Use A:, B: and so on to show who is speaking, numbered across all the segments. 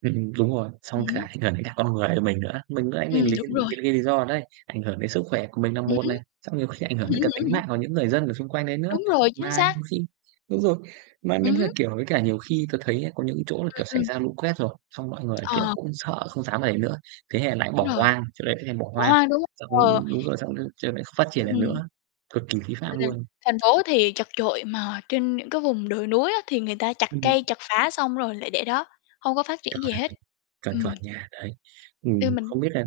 A: Ừm, đúng rồi,
B: Ừm
A: xong cả
B: hứm.
A: ảnh hưởng đến cả con người của mình nữa. Mình lúc nãy
B: Ừm,
A: mình lấy
B: đúng
A: cái
B: rồi.
A: lấy cái lý do đấy đấy, ảnh hưởng đến sức khỏe của mình là
B: Ừm
A: một này, xong nhiều khi ảnh hưởng đến cả
B: hứm.
A: tính mạng của những người dân ở xung quanh đấy nữa.
B: Đúng rồi, chính
A: Mà
B: xác.
A: nhiều khi đúng rồi. Mà nếu
B: Ừm
A: mà,
B: hứm.
A: kiểu, với cả nhiều khi tớ thấy á có những cái chỗ là,
B: Ừm,
A: kiểu, xảy
B: ừm.
A: ra lũ quét rồi, xong mọi người, kiểu,
B: Ờ.
A: cũng sợ không dám ở đấy nữa. Thế là lại bỏ
B: Đúng rồi.
A: hoang, chỗ đấy lại thành bỏ
B: Bỏ
A: hoang.
B: hoang, đúng
A: Xong
B: hông? Ờ.
A: đúng rồi xong lại ch không phát triển được
B: Ừm.
A: nữa, cực kỳ khí phạm
B: Ừm,
A: luôn.
B: thành phố thì chật trội mà trên những cái vùng đồi núi á, thì người ta chặt
A: Ừm.
B: cây, chặt phá xong rồi lại để đó, hông có phát triển gì
A: Chuẩn.
B: hết.
A: Chuẩn,
B: Ừm.
A: chuẩn nha, đấy.
B: Theo
A: Ừm,
B: mình
A: không biết là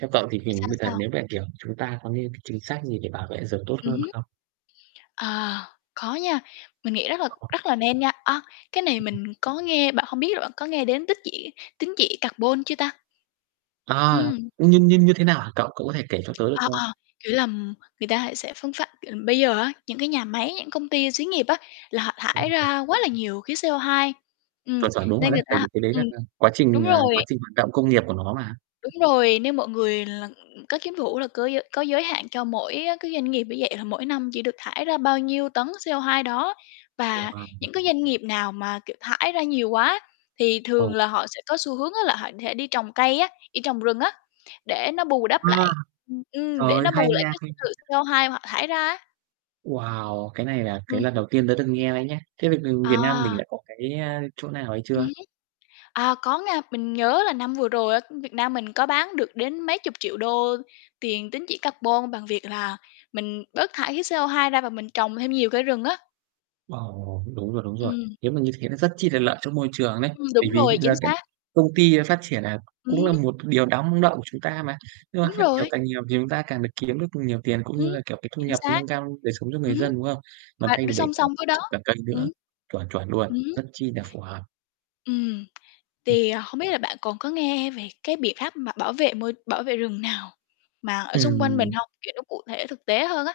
A: theo cậu thì hình
B: Sao,
A: với cả
B: sao?
A: nếu mà, kiểu, chúng ta có những cái chính sách gì để bảo vệ rừng tốt
B: Ừm
A: hơn
B: hứm.
A: không?
B: À, có nha, mình nghĩ rất là
A: Ồ.
B: rất là nên nha. À, cái này
A: [unintelligible]
B: mình có nghe, bạn hông biết bạn có nghe đến tích chỉ tín chỉ carbon chưa ta?
A: À,
B: Ừm.
A: như như như thế nào hả cậu? Cậu có thể kể cho tớ được
B: Ờ,
A: không?
B: ờ, kiểu là, người ta hãy sẽ phương pháp c ờm, bây giờ á, những cái nhà máy, những công ty, xí nghiệp á, là họ thải
A: Ồ, ồ.
B: ra quá là nhiều khí CO2, ừm,
A: Chuẩn, chuẩn, đúng rồi
B: nên
A: đấy,
B: người
A: tại
B: ta
A: vì cái đấy
B: ừm,
A: là à, quá
B: đúng
A: trình à,
B: rồi.
A: quá trình hoạt động công nghiệp của nó mà.
B: Đúng rồi, nên mọi người là có cái vụ ấy là cớ giới có giới hạn cho mỗi, á, cái doanh nghiệp như vậy là mỗi năm chỉ được thải ra bao nhiêu tấn CO2 đó. Và
A: [unintelligible]
B: những cái doanh nghiệp nào mà, kiểu, thải ra nhiều quá thì thường
A: Ồ.
B: là họ sẽ có xu hướng á là họ sẽ đi trồng cây á, đi trồng rừng á, để nó bù đắp
A: A,
B: lại, ừm,
A: trời
B: để
A: ơi,
B: nó
A: hay
B: bù lại
A: nha,
B: cái
A: hay nha.
B: sự CO2 họ thải ra á.
A: Wow, cái này là cái
B: Ừm
A: lần
B: hứm.
A: đầu tiên tớ được nghe đấy nhá. Thế bây b Việt Nam mình
B: À.
A: đã có cái chỗ nào hay
B: Ừm
A: chưa?
B: hứm. À, có nha, mình nhớ là năm vừa rồi á, Việt Nam mình có bán được đến mấy chục triệu đô tiền tín chỉ carbon bằng việc là mình bớt thải khí CO2 ra và mình trồng thêm nhiều cây rừng á.
A: Ồ! Đúng rồi, đúng rồi.
B: Ừm.
A: Nếu mà như thế nó rất chi là lợi cho môi trường đấy,
B: Ừm,
A: bởi
B: đúng
A: vì
B: rồi, chính
A: là các
B: xác.
A: công ty nó phát triển nà
B: Ừm
A: cũng là
B: hứm.
A: một điều đáng mong đợi của chúng ta mà. Nhưng mà
B: Đúng
A: phát triển
B: rồi.
A: càng nhiều thì chúng ta càng được kiếm được nhiều tiền, cũng
B: Ừm,
A: như là, kiểu, cái thu
B: chính
A: nhập
B: xác,
A: nâng cao đời sống cho người
B: ừm hứm,
A: dân, đúng không? Mà
B: mà
A: thay
B: đ
A: vì để
B: song song với đó
A: cả [unintelligible]
B: ừm.
A: nữa, chuẩn, chuẩn luôn,
B: Ừm hứm.
A: rất chi nà phù hợp.
B: Ừm. Tì hông biết là bạn còn có nghe về cái biện pháp mà bảo vệ môi bảo vệ rừng nào mà ở xung quanh mình
A: Ừm.
B: hông? Kiểu, nó cụ thể thực tế hơn á?